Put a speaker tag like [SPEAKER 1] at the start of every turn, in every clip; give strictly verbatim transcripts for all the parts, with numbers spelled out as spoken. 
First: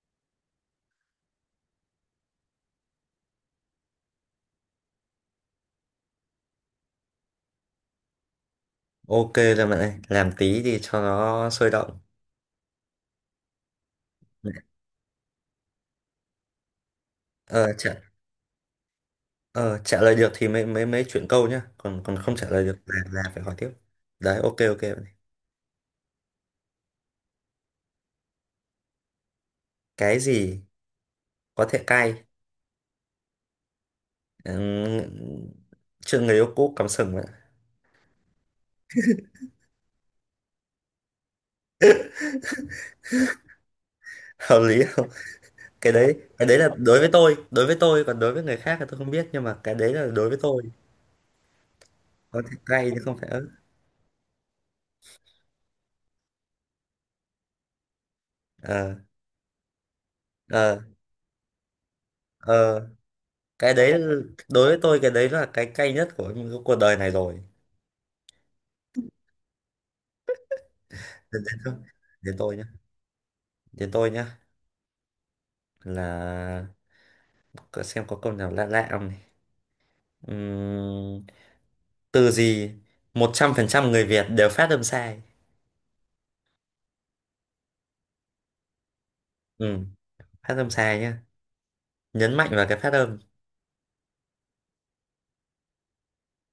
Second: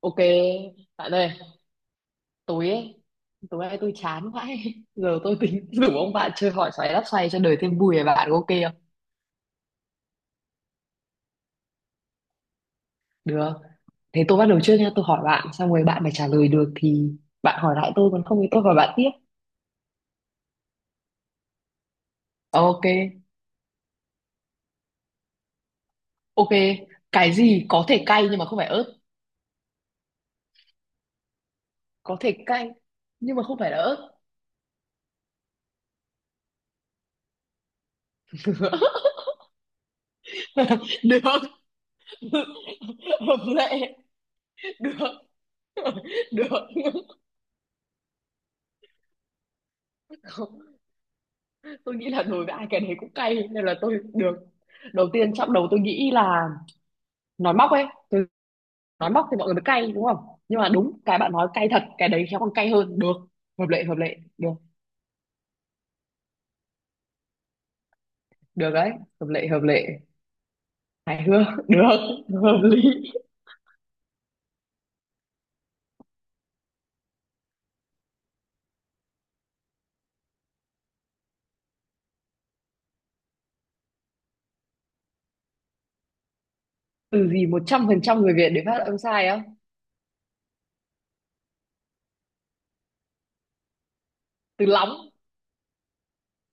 [SPEAKER 1] Ok, bạn ơi, tối ấy, tối nay tôi chán vãi. Giờ tôi tính rủ ông bạn chơi hỏi xoáy đáp xoay cho đời thêm vui. Về bạn có ok không?
[SPEAKER 2] Ok rồi bạn ơi, làm tí thì cho nó sôi động.
[SPEAKER 1] Được. Thế tôi bắt đầu trước nha, tôi hỏi bạn, xong rồi bạn phải trả lời được thì bạn
[SPEAKER 2] Ờ,
[SPEAKER 1] hỏi lại
[SPEAKER 2] trả,
[SPEAKER 1] tôi, còn không thì tôi hỏi bạn tiếp.
[SPEAKER 2] ờ, trả lời được thì mới mới mới chuyển câu nhá, còn còn không trả lời được
[SPEAKER 1] Ok,
[SPEAKER 2] là là phải hỏi tiếp. Đấy, ok, ok, bạn ơi.
[SPEAKER 1] ok. Cái gì có thể cay nhưng mà không phải ớt?
[SPEAKER 2] Cái gì có thể cay?
[SPEAKER 1] Có thể cay nhưng mà không phải là ớt.
[SPEAKER 2] Ừm, Chuyện người yêu cũ cắm sừng bạn ạ.
[SPEAKER 1] Được, hợp lệ.
[SPEAKER 2] Hợp lý
[SPEAKER 1] Được,
[SPEAKER 2] không? Cái đấy, cái đấy là đối
[SPEAKER 1] được.
[SPEAKER 2] với tôi, đối với tôi, còn đối với người khác thì tôi không biết, nhưng mà cái đấy là đối với
[SPEAKER 1] Không,
[SPEAKER 2] tôi.
[SPEAKER 1] tôi nghĩ là
[SPEAKER 2] Có
[SPEAKER 1] đối với
[SPEAKER 2] thể
[SPEAKER 1] ai cái
[SPEAKER 2] cay
[SPEAKER 1] đấy
[SPEAKER 2] chứ
[SPEAKER 1] cũng
[SPEAKER 2] không phải
[SPEAKER 1] cay,
[SPEAKER 2] ớt.
[SPEAKER 1] nên là tôi được. Đầu tiên trong đầu tôi nghĩ là nói móc ấy, từ
[SPEAKER 2] Ờ,
[SPEAKER 1] nói móc thì mọi người mới cay đúng không, nhưng mà
[SPEAKER 2] ờ,
[SPEAKER 1] đúng cái bạn nói cay thật, cái đấy khéo còn cay
[SPEAKER 2] ờ,
[SPEAKER 1] hơn. Được, hợp
[SPEAKER 2] cái
[SPEAKER 1] lệ,
[SPEAKER 2] đấy
[SPEAKER 1] hợp lệ, được.
[SPEAKER 2] đối với tôi, cái đấy là cái cay nhất của cuộc đời này rồi.
[SPEAKER 1] Được đấy, hợp lệ, hợp lệ, hài
[SPEAKER 2] Đến đến
[SPEAKER 1] hước.
[SPEAKER 2] tôi,
[SPEAKER 1] Được,
[SPEAKER 2] đến tôi
[SPEAKER 1] hợp lý.
[SPEAKER 2] Đến tôi nhá là có- xem có câu nào lạ lạ không này. Ừm, Từ gì một trăm phần trăm người Việt đều phát âm sai.
[SPEAKER 1] Từ gì một trăm phần trăm người Việt để phát âm sai á?
[SPEAKER 2] Ừ, phát âm sai nhá. Nhấn mạnh vào cái phát âm.
[SPEAKER 1] Từ lóng?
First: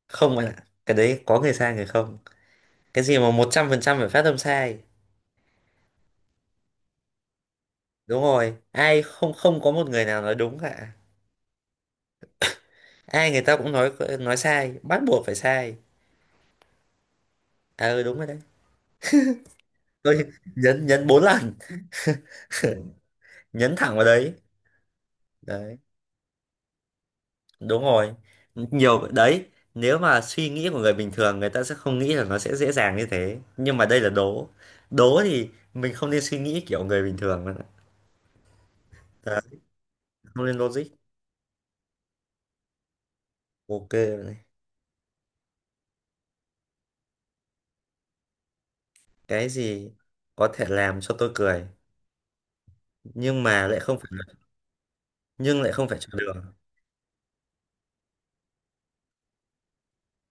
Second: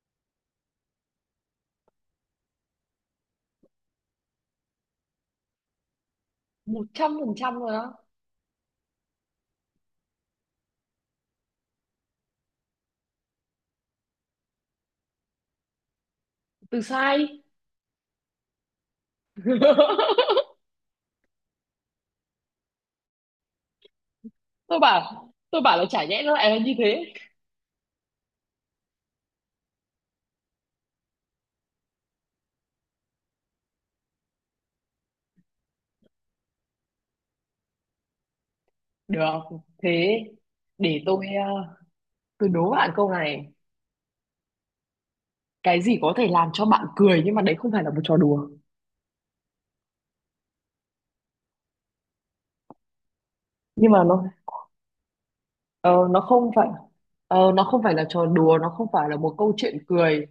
[SPEAKER 2] Không bạn ạ. Cái đấy có người sai người không. Cái gì mà một trăm phần trăm phải phát âm sai.
[SPEAKER 1] Một trăm phần trăm rồi á?
[SPEAKER 2] Đúng rồi. Ai không không có một người nào nói đúng cả. Ai người ta cũng nói nói sai, bắt buộc phải sai.
[SPEAKER 1] Từ sai.
[SPEAKER 2] À ừ, đúng rồi đấy. Tôi nhấn nhấn bốn lần, nhấn thẳng vào đấy.
[SPEAKER 1] Tôi bảo, tôi
[SPEAKER 2] Đấy.
[SPEAKER 1] bảo là chả nhẽ nó lại là như thế.
[SPEAKER 2] Đúng rồi, nhiều đấy. Nếu mà suy nghĩ của người bình thường, người ta sẽ không nghĩ là nó sẽ dễ dàng như thế, nhưng mà đây là đố. Đố thì mình không nên suy nghĩ kiểu người bình thường nữa.
[SPEAKER 1] Được.
[SPEAKER 2] Đấy,
[SPEAKER 1] Thế
[SPEAKER 2] không nên logic.
[SPEAKER 1] để tôi, ờ, tôi đố bạn câu này.
[SPEAKER 2] Ok này.
[SPEAKER 1] Cái gì có thể làm cho bạn cười nhưng mà đấy không phải là một trò đùa?
[SPEAKER 2] Cái gì có thể làm cho tôi cười nhưng mà lại
[SPEAKER 1] Nhưng
[SPEAKER 2] không
[SPEAKER 1] mà nó,
[SPEAKER 2] phải, nhưng lại không phải
[SPEAKER 1] ờ,
[SPEAKER 2] cho
[SPEAKER 1] nó
[SPEAKER 2] đường.
[SPEAKER 1] không phải. Ờ, nó không phải là trò đùa, nó không phải là một câu chuyện cười,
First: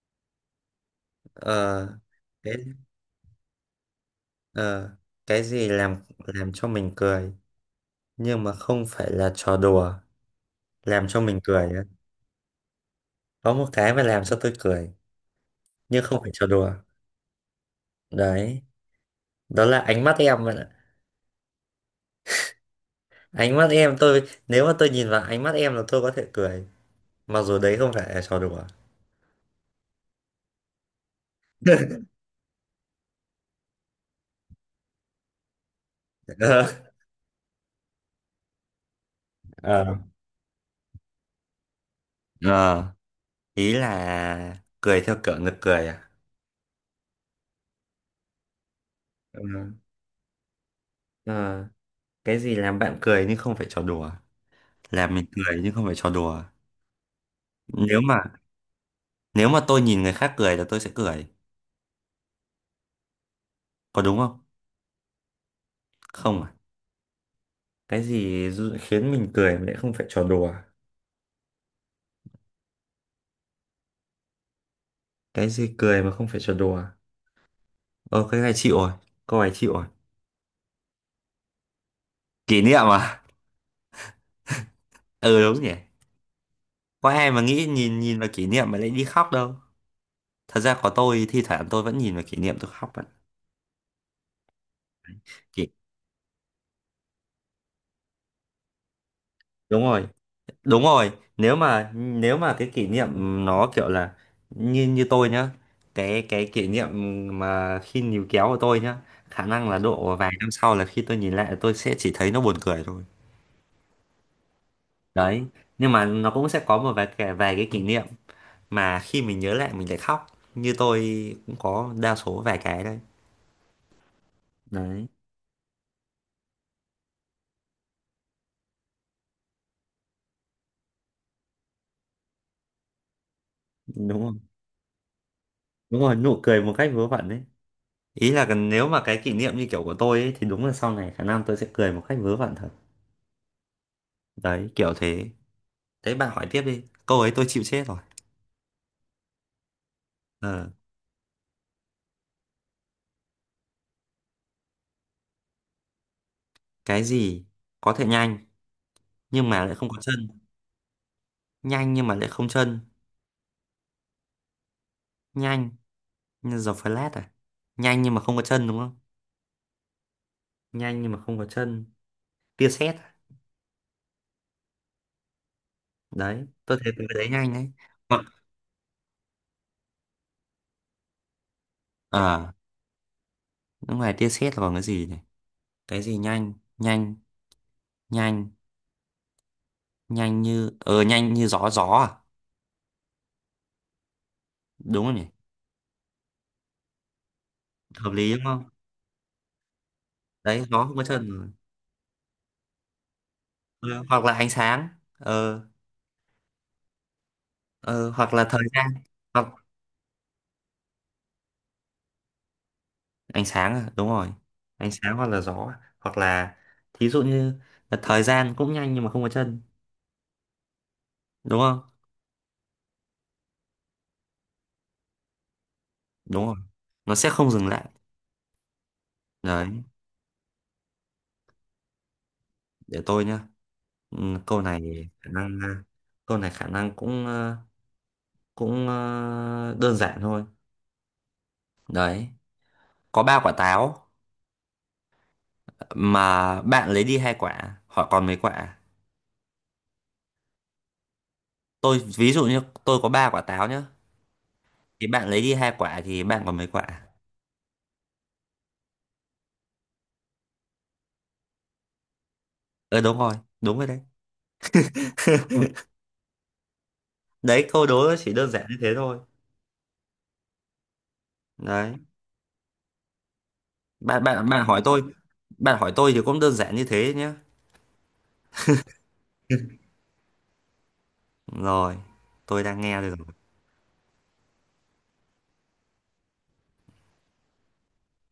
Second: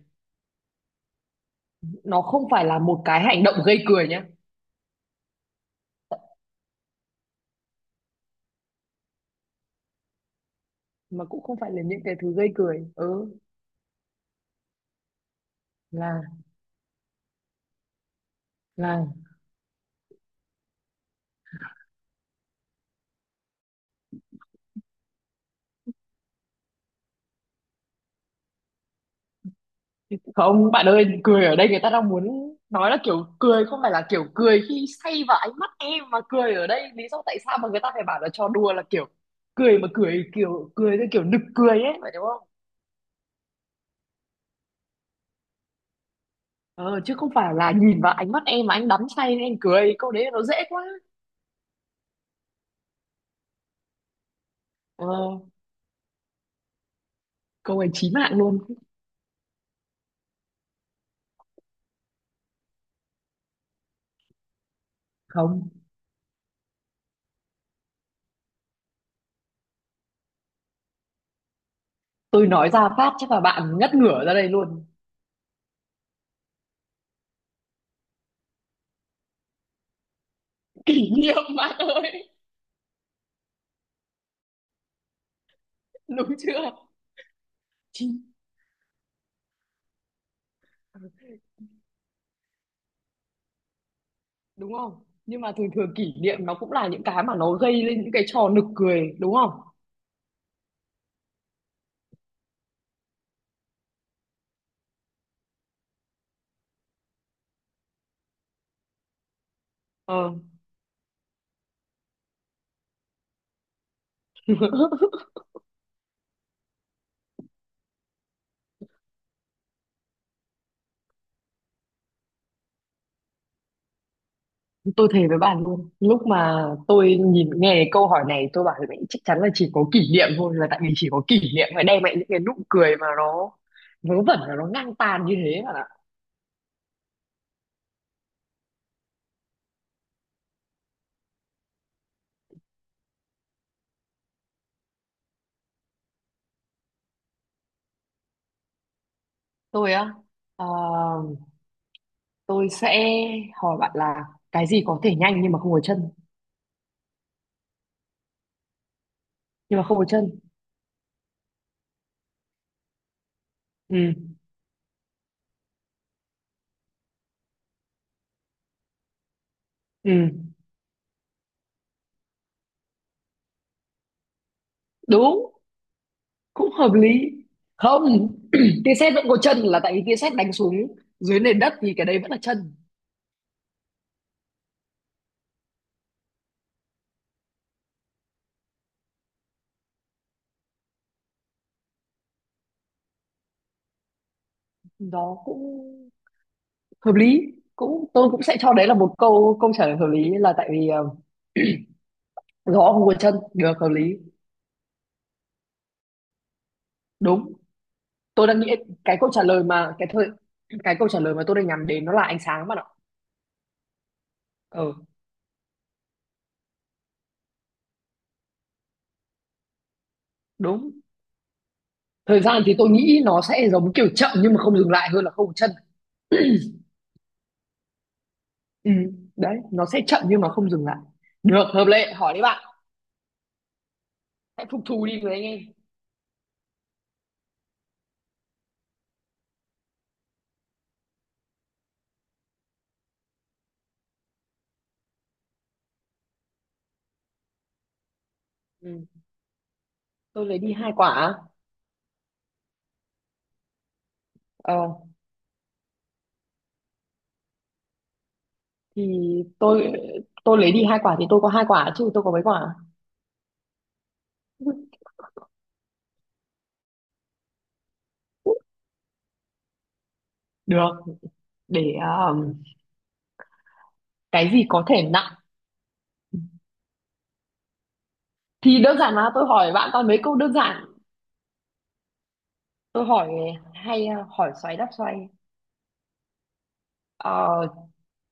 [SPEAKER 2] ờ,
[SPEAKER 1] nó không
[SPEAKER 2] cái
[SPEAKER 1] phải là một cái hành động gây cười nhé,
[SPEAKER 2] ờ, cái gì làm làm cho mình cười nhưng mà không phải là trò đùa, làm cho
[SPEAKER 1] mà
[SPEAKER 2] mình
[SPEAKER 1] cũng không
[SPEAKER 2] cười
[SPEAKER 1] phải là
[SPEAKER 2] á.
[SPEAKER 1] những cái thứ gây cười. Ừ,
[SPEAKER 2] Có một cái mà làm cho tôi cười nhưng
[SPEAKER 1] là
[SPEAKER 2] không phải trò đùa. Đấy.
[SPEAKER 1] là
[SPEAKER 2] Đó là ánh mắt em bạn ạ. Ánh mắt em tôi, nếu mà tôi nhìn vào ánh mắt em là tôi có thể cười, mặc dù đấy không phải là trò đùa.
[SPEAKER 1] Không bạn ơi, cười ở đây người ta đang muốn nói là kiểu cười không phải là kiểu cười khi say vào ánh mắt em, mà cười ở
[SPEAKER 2] ờ
[SPEAKER 1] đây lý do tại sao mà người ta phải bảo là trò đùa là kiểu cười mà
[SPEAKER 2] Ờ,
[SPEAKER 1] cười, kiểu cười theo kiểu nực cười ấy, phải đúng không?
[SPEAKER 2] Ờ, Ý là cười theo kiểu nực cười à?
[SPEAKER 1] Ờ, chứ không phải là nhìn vào ánh mắt em mà anh đắm say
[SPEAKER 2] Ờ,
[SPEAKER 1] nên anh cười, câu đấy nó dễ quá.
[SPEAKER 2] ờ, cái gì làm bạn cười nhưng không phải trò đùa,
[SPEAKER 1] Ờ,
[SPEAKER 2] làm mình cười nhưng không phải trò đùa?
[SPEAKER 1] câu ấy
[SPEAKER 2] nếu
[SPEAKER 1] chí
[SPEAKER 2] mà
[SPEAKER 1] mạng luôn.
[SPEAKER 2] nếu mà tôi nhìn người khác cười là tôi sẽ cười, có đúng không?
[SPEAKER 1] Không,
[SPEAKER 2] Không à? Cái gì dụ- khiến mình cười mà lại không phải trò đùa?
[SPEAKER 1] tôi nói ra phát chắc là bạn ngất ngửa ra đây luôn.
[SPEAKER 2] Cái gì cười mà không phải trò đùa? Ờ cái này chịu rồi. Câu này chịu rồi.
[SPEAKER 1] Kỷ niệm bạn ơi.
[SPEAKER 2] Kỷ niệm à? Ừ, đúng nhỉ.
[SPEAKER 1] Đúng chưa?
[SPEAKER 2] Có ai mà nghĩ nhìn nhìn
[SPEAKER 1] Chi-
[SPEAKER 2] vào kỷ niệm mà lại đi khóc đâu? Thật ra có, tôi thi thoảng tôi vẫn nhìn vào kỷ niệm tôi khóc bạn.
[SPEAKER 1] Đúng không, nhưng mà
[SPEAKER 2] kỷ...
[SPEAKER 1] thường thường kỷ niệm nó cũng là những cái mà nó gây lên những cái trò nực cười đúng không?
[SPEAKER 2] đúng rồi, đúng rồi. Nếu mà nếu mà cái kỷ niệm nó kiểu là như như tôi nhá, cái cái kỷ niệm mà khi níu kéo của tôi nhá, khả năng là độ vài
[SPEAKER 1] Ờ.
[SPEAKER 2] năm sau là khi tôi nhìn lại tôi sẽ chỉ thấy nó buồn cười thôi. Đấy. Nhưng mà nó cũng sẽ có một vài cái vài cái kỷ niệm mà khi mình nhớ lại mình lại khóc, như tôi, cũng có đa số vài cái đấy. Đấy.
[SPEAKER 1] Tôi thề với bạn luôn, lúc mà tôi nhìn nghe câu hỏi này tôi bảo mẹ chắc chắn là chỉ có kỷ niệm thôi, là tại vì chỉ có kỷ niệm mới đem lại những cái nụ cười mà nó vớ
[SPEAKER 2] Đúng rồi,
[SPEAKER 1] vẩn và nó ngang tàn như thế bạn ạ.
[SPEAKER 2] đúng rồi, nụ cười một cách vớ vẩn đấy. Ý là cần- nếu mà cái kỷ niệm như kiểu của tôi ấy, thì đúng là sau này khả năng tôi sẽ cười một cách vớ vẩn thật. Đấy, kiểu thế. Thế bạn hỏi tiếp đi, câu ấy tôi chịu chết rồi.
[SPEAKER 1] Tôi á? ờ,
[SPEAKER 2] ờ,
[SPEAKER 1] tôi sẽ hỏi bạn là cái gì có thể nhanh nhưng mà không có chân?
[SPEAKER 2] cái gì có thể nhanh nhưng mà lại
[SPEAKER 1] Nhưng mà
[SPEAKER 2] không có
[SPEAKER 1] không có
[SPEAKER 2] chân?
[SPEAKER 1] chân.
[SPEAKER 2] Nhanh nhưng mà lại không chân.
[SPEAKER 1] Ừ.
[SPEAKER 2] Nhanh như giờ Flash à? Nhanh nhưng mà không có chân đúng không?
[SPEAKER 1] Ừ.
[SPEAKER 2] Nhanh nhưng mà không có chân. Tia sét à?
[SPEAKER 1] Đúng.
[SPEAKER 2] Đấy,
[SPEAKER 1] Cũng
[SPEAKER 2] tôi thấy
[SPEAKER 1] hợp
[SPEAKER 2] cái đấy
[SPEAKER 1] lý.
[SPEAKER 2] nhanh đấy. Hoặc
[SPEAKER 1] Không, tia sét vẫn có chân, là tại vì tia sét đánh xuống dưới nền đất thì cái
[SPEAKER 2] ờ
[SPEAKER 1] đấy vẫn là
[SPEAKER 2] à,
[SPEAKER 1] chân.
[SPEAKER 2] đúng rồi, tia sét là bằng cái gì này. Cái gì nhanh nhanh nhanh nhanh như ờ nhanh như gió gió À, đúng rồi nhỉ.
[SPEAKER 1] Đó cũng hợp lý. Cũng,
[SPEAKER 2] Hợp
[SPEAKER 1] tôi
[SPEAKER 2] lý
[SPEAKER 1] cũng
[SPEAKER 2] đúng
[SPEAKER 1] sẽ
[SPEAKER 2] không?
[SPEAKER 1] cho đấy là một câu câu trả lời hợp lý, là
[SPEAKER 2] Đấy,
[SPEAKER 1] tại
[SPEAKER 2] gió
[SPEAKER 1] vì,
[SPEAKER 2] không có
[SPEAKER 1] ờ,
[SPEAKER 2] chân rồi.
[SPEAKER 1] gió không có chân, được,
[SPEAKER 2] Ờ,
[SPEAKER 1] hợp lý.
[SPEAKER 2] hoặc là ánh sáng. ờ
[SPEAKER 1] Đúng.
[SPEAKER 2] ờ hoặc là
[SPEAKER 1] Tôi đang
[SPEAKER 2] thời
[SPEAKER 1] nghĩ,
[SPEAKER 2] gian.
[SPEAKER 1] cái câu trả lời
[SPEAKER 2] Hoặc
[SPEAKER 1] mà cái thời cái câu trả lời mà tôi đang nhắm đến nó là ánh sáng bạn ạ.
[SPEAKER 2] ánh sáng à? Đúng rồi, ánh
[SPEAKER 1] Ừ.
[SPEAKER 2] sáng hoặc là gió à. Hoặc là, thí dụ như là thời gian cũng nhanh nhưng mà không có chân.
[SPEAKER 1] Đúng.
[SPEAKER 2] Đúng không?
[SPEAKER 1] Thời gian thì tôi nghĩ nó sẽ giống kiểu chậm nhưng mà không dừng lại, hơn là không có chân.
[SPEAKER 2] Đúng rồi, nó sẽ không dừng lại.
[SPEAKER 1] Ừ, đấy,
[SPEAKER 2] Đấy.
[SPEAKER 1] nó sẽ chậm nhưng mà không dừng lại. Được, hợp lệ, hỏi đi bạn.
[SPEAKER 2] Để tôi nhá. Ừ, câu
[SPEAKER 1] Hãy phục thù
[SPEAKER 2] này
[SPEAKER 1] đi
[SPEAKER 2] khả
[SPEAKER 1] người anh
[SPEAKER 2] năng
[SPEAKER 1] em.
[SPEAKER 2] ờ, câu này khả năng cũng ờ, cũng ờ, đơn giản thôi. Đấy, có ba quả táo mà bạn lấy đi hai quả họ còn mấy quả?
[SPEAKER 1] Ừ, tôi lấy đi hai quả à?
[SPEAKER 2] Tôi ví dụ như tôi có ba quả táo nhá,
[SPEAKER 1] Ờ,
[SPEAKER 2] thì bạn lấy đi hai quả thì bạn còn mấy quả?
[SPEAKER 1] thì tôi tôi lấy đi hai quả thì tôi có hai quả, chứ tôi có mấy quả.
[SPEAKER 2] Ờ, đúng rồi, đúng rồi đấy. Đấy, câu đố nó chỉ đơn giản như thế thôi.
[SPEAKER 1] Được,
[SPEAKER 2] Đấy.
[SPEAKER 1] để, um,
[SPEAKER 2] bạn bạn
[SPEAKER 1] cái
[SPEAKER 2] bạn
[SPEAKER 1] gì
[SPEAKER 2] hỏi
[SPEAKER 1] có
[SPEAKER 2] tôi.
[SPEAKER 1] thể nặng.
[SPEAKER 2] Bạn hỏi tôi thì cũng đơn giản như thế nhá.
[SPEAKER 1] Thì đơn giản mà, tôi hỏi bạn toàn mấy câu đơn giản.
[SPEAKER 2] Rồi, tôi đang nghe
[SPEAKER 1] Tôi
[SPEAKER 2] đây rồi.
[SPEAKER 1] hỏi hay, uh, hỏi xoáy đáp xoay. Ờ,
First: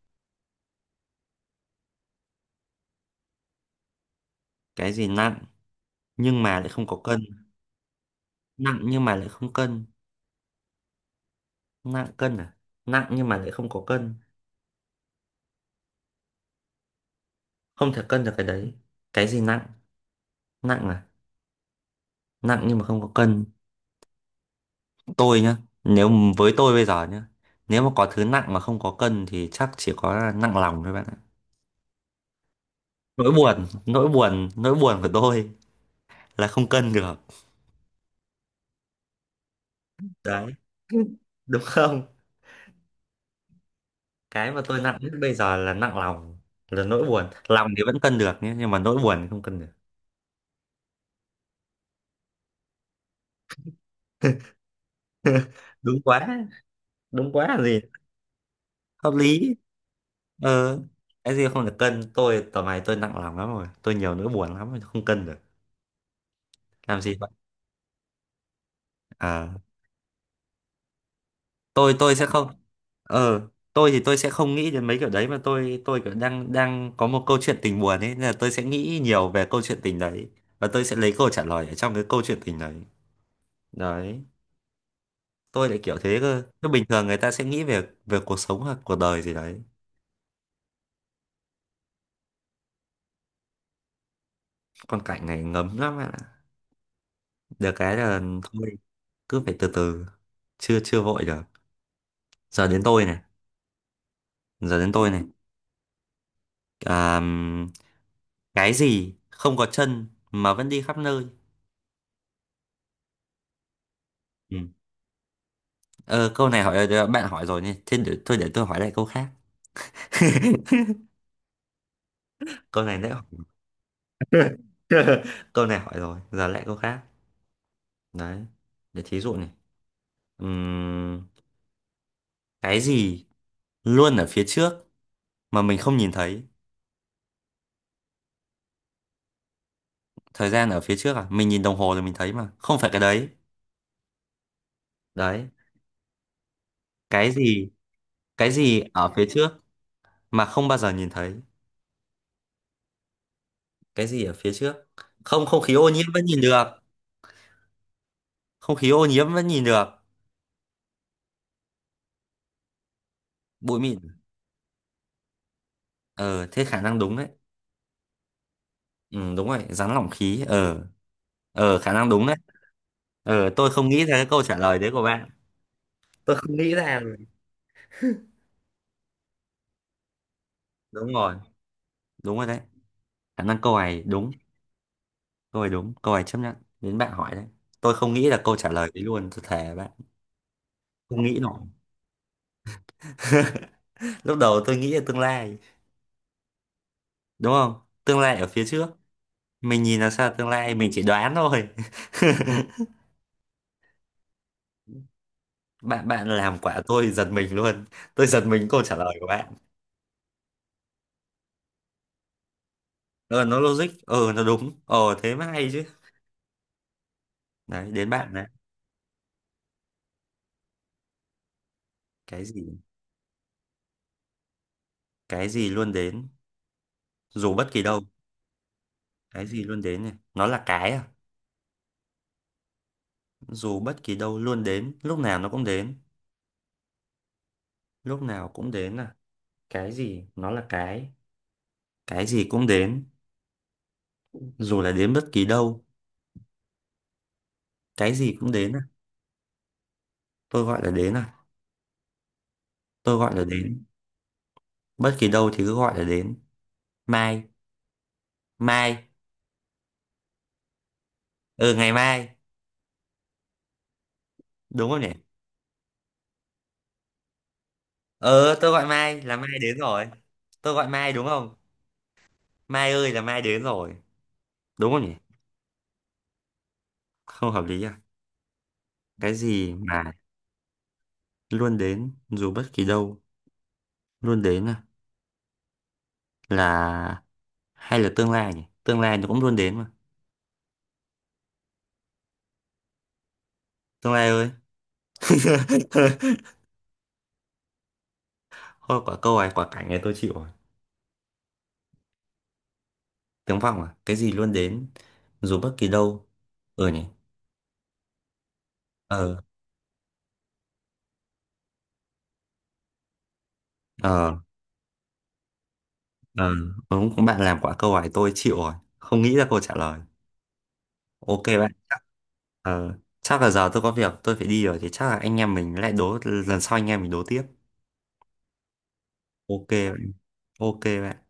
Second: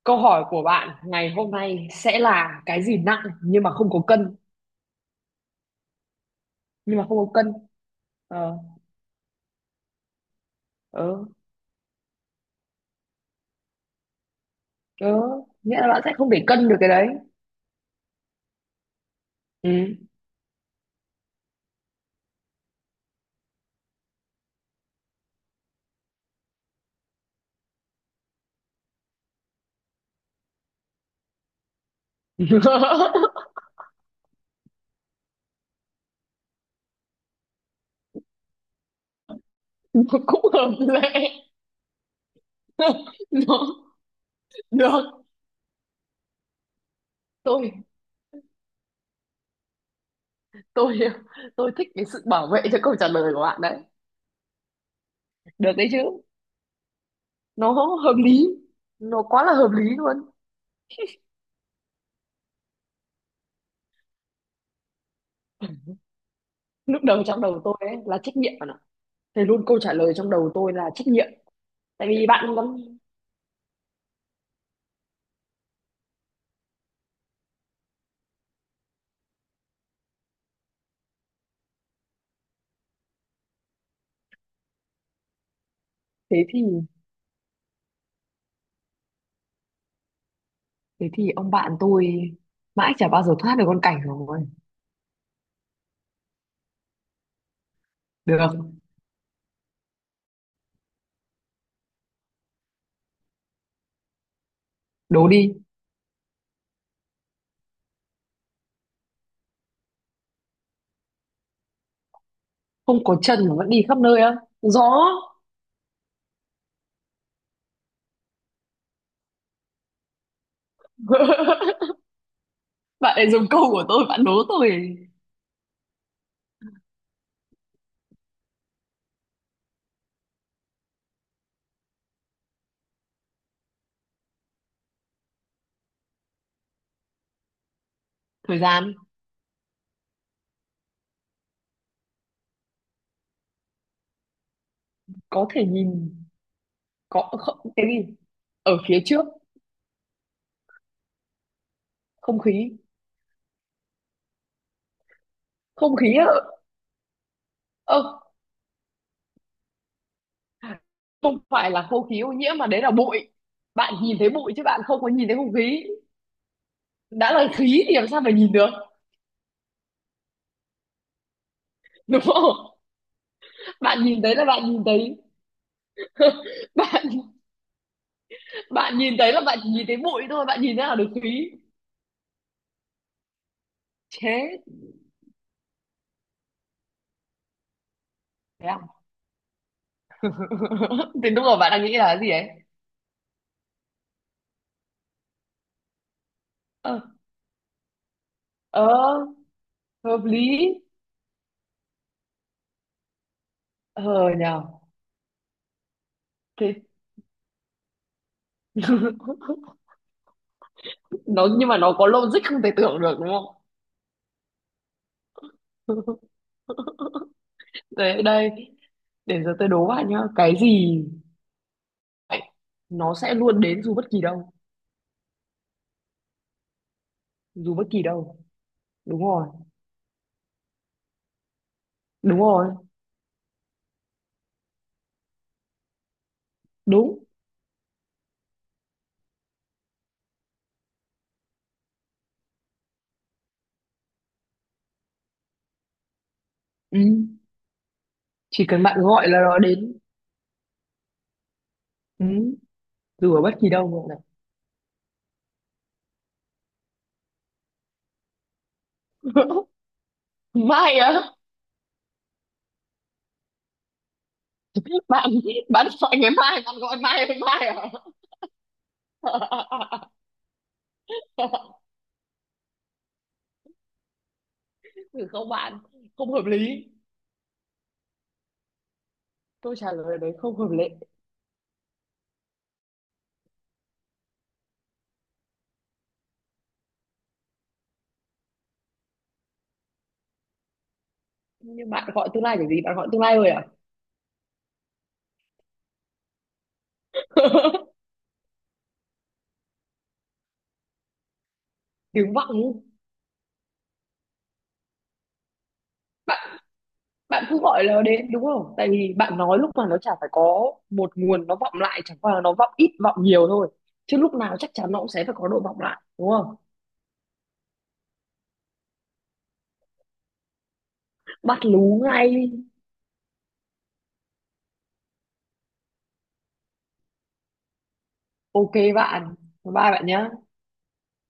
[SPEAKER 1] câu hỏi của bạn ngày hôm nay sẽ là cái gì nặng nhưng mà không có cân,
[SPEAKER 2] Cái gì nặng nhưng mà lại không
[SPEAKER 1] nhưng
[SPEAKER 2] có
[SPEAKER 1] mà không có
[SPEAKER 2] cân?
[SPEAKER 1] cân. Ờ,
[SPEAKER 2] Nặng nhưng mà lại không cân.
[SPEAKER 1] ờ,
[SPEAKER 2] Nặng cân à? Nặng nhưng mà lại không có cân.
[SPEAKER 1] ờ, nghĩa là bạn sẽ không để cân được cái đấy.
[SPEAKER 2] Không thể cân được cái đấy. Cái gì nặng?
[SPEAKER 1] Ừ.
[SPEAKER 2] Nặng à? Nặng nhưng mà không có cân. Tôi nhá, nếu m- với tôi bây giờ nhá, nếu mà có thứ nặng mà không có cân thì chắc chỉ có nặng lòng thôi bạn ạ. Nỗi buồn nỗi buồn nỗi buồn của tôi là không cân được.
[SPEAKER 1] Nó cũng
[SPEAKER 2] Đấy.
[SPEAKER 1] hợp lệ.
[SPEAKER 2] Đúng không?
[SPEAKER 1] Nó
[SPEAKER 2] Cái mà tôi nặng nhất
[SPEAKER 1] được.
[SPEAKER 2] bây giờ là nặng lòng, là nỗi buồn. Lòng
[SPEAKER 1] tôi
[SPEAKER 2] thì vẫn cân được nhé, nhưng mà nỗi buồn thì không cân được.
[SPEAKER 1] tôi tôi thích cái sự bảo vệ cho câu trả lời của bạn đấy, được đấy chứ.
[SPEAKER 2] Đúng quá. Đúng quá là
[SPEAKER 1] Nó
[SPEAKER 2] gì.
[SPEAKER 1] hợp lý,
[SPEAKER 2] Hợp
[SPEAKER 1] nó quá là
[SPEAKER 2] lý.
[SPEAKER 1] hợp lý luôn.
[SPEAKER 2] Ờ cái gì không được cân, tôi tầm này tôi nặng lòng lắm rồi, tôi nhiều nỗi buồn lắm không cân được. Làm
[SPEAKER 1] Lúc
[SPEAKER 2] gì
[SPEAKER 1] đầu
[SPEAKER 2] vậy?
[SPEAKER 1] trong đầu tôi ấy là trách nhiệm bạn ạ. Thế
[SPEAKER 2] Ờ.
[SPEAKER 1] luôn, câu trả lời trong đầu tôi là trách nhiệm.
[SPEAKER 2] tôi
[SPEAKER 1] Tại
[SPEAKER 2] tôi sẽ
[SPEAKER 1] vì
[SPEAKER 2] không,
[SPEAKER 1] bạn lắm.
[SPEAKER 2] ờ tôi thì tôi sẽ không nghĩ đến mấy kiểu đấy, mà tôi tôi kiểu đang đang có một câu chuyện tình buồn ấy, nên là tôi sẽ nghĩ nhiều về câu chuyện tình đấy. Và tôi sẽ lấy câu trả lời ở trong cái câu chuyện tình đấy. Đấy. Tôi lại kiểu thế cơ,
[SPEAKER 1] Thế thì,
[SPEAKER 2] chứ bình thường người ta sẽ nghĩ về về cuộc sống hoặc cuộc đời gì đấy.
[SPEAKER 1] thế thì ông bạn tôi mãi chả bao giờ thoát được con cảnh rồi.
[SPEAKER 2] Con cảnh này ngấm lắm ạ. Được cái là
[SPEAKER 1] Được,
[SPEAKER 2] thôi. Cứ phải từ từ. Chưa chưa vội được. Giờ đến tôi này. Giờ đến tôi này.
[SPEAKER 1] đố đi.
[SPEAKER 2] À, cái gì không có chân mà vẫn đi khắp nơi?
[SPEAKER 1] Không có chân mà vẫn đi khắp nơi á?
[SPEAKER 2] Ừ.
[SPEAKER 1] Gió.
[SPEAKER 2] Ờ, câu này hỏi ờ, bạn hỏi rồi nhỉ. Thế để, thôi để tôi hỏi lại câu khác. Câu này đấy,
[SPEAKER 1] Bạn ấy dùng câu của tôi bạn đố tôi.
[SPEAKER 2] câu này hỏi rồi, giờ lại câu khác. Đấy. Để thí dụ này. Ừm, cái gì luôn ở phía trước mà mình không nhìn thấy?
[SPEAKER 1] Thời gian.
[SPEAKER 2] Thời gian ở phía trước à? Mình nhìn đồng hồ rồi mình thấy mà, không phải cái đấy.
[SPEAKER 1] Có
[SPEAKER 2] Đấy.
[SPEAKER 1] thể nhìn? Có
[SPEAKER 2] Cái gì?
[SPEAKER 1] không, cái gì
[SPEAKER 2] Cái
[SPEAKER 1] ở
[SPEAKER 2] gì
[SPEAKER 1] phía
[SPEAKER 2] ở
[SPEAKER 1] trước?
[SPEAKER 2] phía trước mà không bao giờ nhìn thấy?
[SPEAKER 1] Không khí.
[SPEAKER 2] Cái gì ở phía trước? Không, không khí ô
[SPEAKER 1] Không
[SPEAKER 2] nhiễm
[SPEAKER 1] khí
[SPEAKER 2] vẫn
[SPEAKER 1] ở,
[SPEAKER 2] nhìn được.
[SPEAKER 1] ơ.
[SPEAKER 2] Không khí ô nhiễm vẫn nhìn được.
[SPEAKER 1] Không phải là không khí ô nhiễm mà đấy là bụi,
[SPEAKER 2] Bụi
[SPEAKER 1] bạn
[SPEAKER 2] mịn.
[SPEAKER 1] nhìn thấy bụi chứ bạn không có nhìn thấy không khí.
[SPEAKER 2] Ờ, thế khả năng đúng đấy.
[SPEAKER 1] Đã là khí thì làm sao mà nhìn được,
[SPEAKER 2] Ừ, đúng rồi, rắn lỏng khí. Ờ, ờ khả năng
[SPEAKER 1] đúng
[SPEAKER 2] đúng đấy.
[SPEAKER 1] không?
[SPEAKER 2] Ờ, tôi không nghĩ
[SPEAKER 1] Bạn
[SPEAKER 2] ra
[SPEAKER 1] nhìn
[SPEAKER 2] cái
[SPEAKER 1] thấy
[SPEAKER 2] câu
[SPEAKER 1] là
[SPEAKER 2] trả
[SPEAKER 1] bạn
[SPEAKER 2] lời
[SPEAKER 1] nhìn
[SPEAKER 2] đấy của
[SPEAKER 1] thấy.
[SPEAKER 2] bạn. Tôi không nghĩ ra
[SPEAKER 1] bạn
[SPEAKER 2] rồi.
[SPEAKER 1] bạn nhìn thấy là bạn chỉ nhìn thấy bụi thôi, bạn nhìn thấy là được
[SPEAKER 2] Đúng rồi,
[SPEAKER 1] khí.
[SPEAKER 2] đúng rồi đấy. Khả năng câu này đúng,
[SPEAKER 1] Chết.
[SPEAKER 2] câu này đúng, câu này chấp nhận. Đến bạn hỏi đấy. Tôi không nghĩ là câu
[SPEAKER 1] Thế
[SPEAKER 2] trả
[SPEAKER 1] à?
[SPEAKER 2] lời đấy luôn, tôi thề bạn. Không
[SPEAKER 1] Thì
[SPEAKER 2] nghĩ
[SPEAKER 1] đúng rồi,
[SPEAKER 2] nổi.
[SPEAKER 1] bạn đang nghĩ là cái gì ấy?
[SPEAKER 2] Lúc đầu tôi nghĩ là tương lai,
[SPEAKER 1] Ờ,
[SPEAKER 2] đúng không? Tương lai ở phía trước.
[SPEAKER 1] ờ,
[SPEAKER 2] Mình nhìn là
[SPEAKER 1] hợp
[SPEAKER 2] sao tương
[SPEAKER 1] lý.
[SPEAKER 2] lai, mình chỉ đoán thôi.
[SPEAKER 1] Ờ, nhờ.
[SPEAKER 2] Bạn bạn làm
[SPEAKER 1] Thế.
[SPEAKER 2] quả tôi giật mình luôn. Tôi giật mình câu trả lời của bạn.
[SPEAKER 1] Nó, nhưng mà nó có logic không thể tưởng được đúng
[SPEAKER 2] Ờ,
[SPEAKER 1] không?
[SPEAKER 2] nó logic, ờ, nó đúng. Ờ, Thế mới hay. Đấy, đến
[SPEAKER 1] Đấy,
[SPEAKER 2] bạn này.
[SPEAKER 1] đây, để giờ tôi đố bạn nhá. Cái gì ấy,
[SPEAKER 2] cái gì
[SPEAKER 1] nó sẽ luôn đến dù bất kỳ đâu.
[SPEAKER 2] cái gì luôn đến dù bất
[SPEAKER 1] Dù
[SPEAKER 2] kỳ
[SPEAKER 1] bất
[SPEAKER 2] đâu?
[SPEAKER 1] kỳ đâu. Đúng
[SPEAKER 2] Cái
[SPEAKER 1] rồi.
[SPEAKER 2] gì luôn đến này, nó là cái à?
[SPEAKER 1] Đúng rồi.
[SPEAKER 2] Dù bất kỳ đâu, luôn đến lúc nào nó cũng đến.
[SPEAKER 1] Đúng.
[SPEAKER 2] Lúc nào cũng đến à? Cái gì, nó là cái cái gì cũng đến, dù là đến bất kỳ đâu.
[SPEAKER 1] Ừ.
[SPEAKER 2] Cái gì cũng
[SPEAKER 1] Chỉ
[SPEAKER 2] đến à?
[SPEAKER 1] cần bạn gọi là nó đến.
[SPEAKER 2] Tôi gọi là đến à?
[SPEAKER 1] Ừ.
[SPEAKER 2] Tôi
[SPEAKER 1] Dù
[SPEAKER 2] gọi
[SPEAKER 1] ở
[SPEAKER 2] là
[SPEAKER 1] bất kỳ
[SPEAKER 2] đến.
[SPEAKER 1] đâu gọi là.
[SPEAKER 2] Bất kỳ đâu thì cứ gọi là đến. Mai mai
[SPEAKER 1] Mai á?
[SPEAKER 2] Ừ, ngày mai, đúng không nhỉ?
[SPEAKER 1] Bạn, bạn gọi ngày mai, bạn gọi mai với mai à?
[SPEAKER 2] ờ tôi gọi mai là mai đến rồi. Tôi gọi mai đúng không? Mai ơi, là mai đến rồi. Đúng không nhỉ?
[SPEAKER 1] Ừ, không bạn, không hợp lý.
[SPEAKER 2] Không hợp lý à? Cái gì
[SPEAKER 1] Tôi trả
[SPEAKER 2] mà
[SPEAKER 1] lời đấy không hợp lệ.
[SPEAKER 2] luôn đến dù bất kỳ đâu, luôn đến à? Là, hay là tương lai nhỉ, tương lai nó cũng luôn đến mà.
[SPEAKER 1] Nhưng bạn gọi tương lai kiểu gì? Bạn gọi tương lai rồi à?
[SPEAKER 2] Tương lai ơi. Thôi quả câu này, quả cảnh này tôi chịu rồi.
[SPEAKER 1] Tiếng vọng.
[SPEAKER 2] Tiếng vọng à? Cái gì luôn đến dù bất kỳ đâu? Ừ nhỉ.
[SPEAKER 1] Bạn cứ gọi nó đến đúng không, tại vì
[SPEAKER 2] ờ
[SPEAKER 1] bạn nói lúc mà nó chả phải, có một nguồn nó vọng lại, chẳng qua là nó vọng ít vọng nhiều thôi, chứ lúc
[SPEAKER 2] ờ
[SPEAKER 1] nào chắc chắn nó cũng sẽ phải có độ vọng lại đúng
[SPEAKER 2] ờ
[SPEAKER 1] không.
[SPEAKER 2] đúng cũng, bạn làm quả câu hỏi tôi chịu rồi, không nghĩ ra câu trả lời. Ok
[SPEAKER 1] Bắt
[SPEAKER 2] bạn.
[SPEAKER 1] lú ngay.
[SPEAKER 2] Ờ chắc là giờ tôi có việc tôi phải đi rồi, thì chắc là anh em mình lại đố lần sau, anh em mình đố tiếp.
[SPEAKER 1] Ok bạn.
[SPEAKER 2] Ok
[SPEAKER 1] Bye bye bạn
[SPEAKER 2] bạn.
[SPEAKER 1] nhé.
[SPEAKER 2] Ok bạn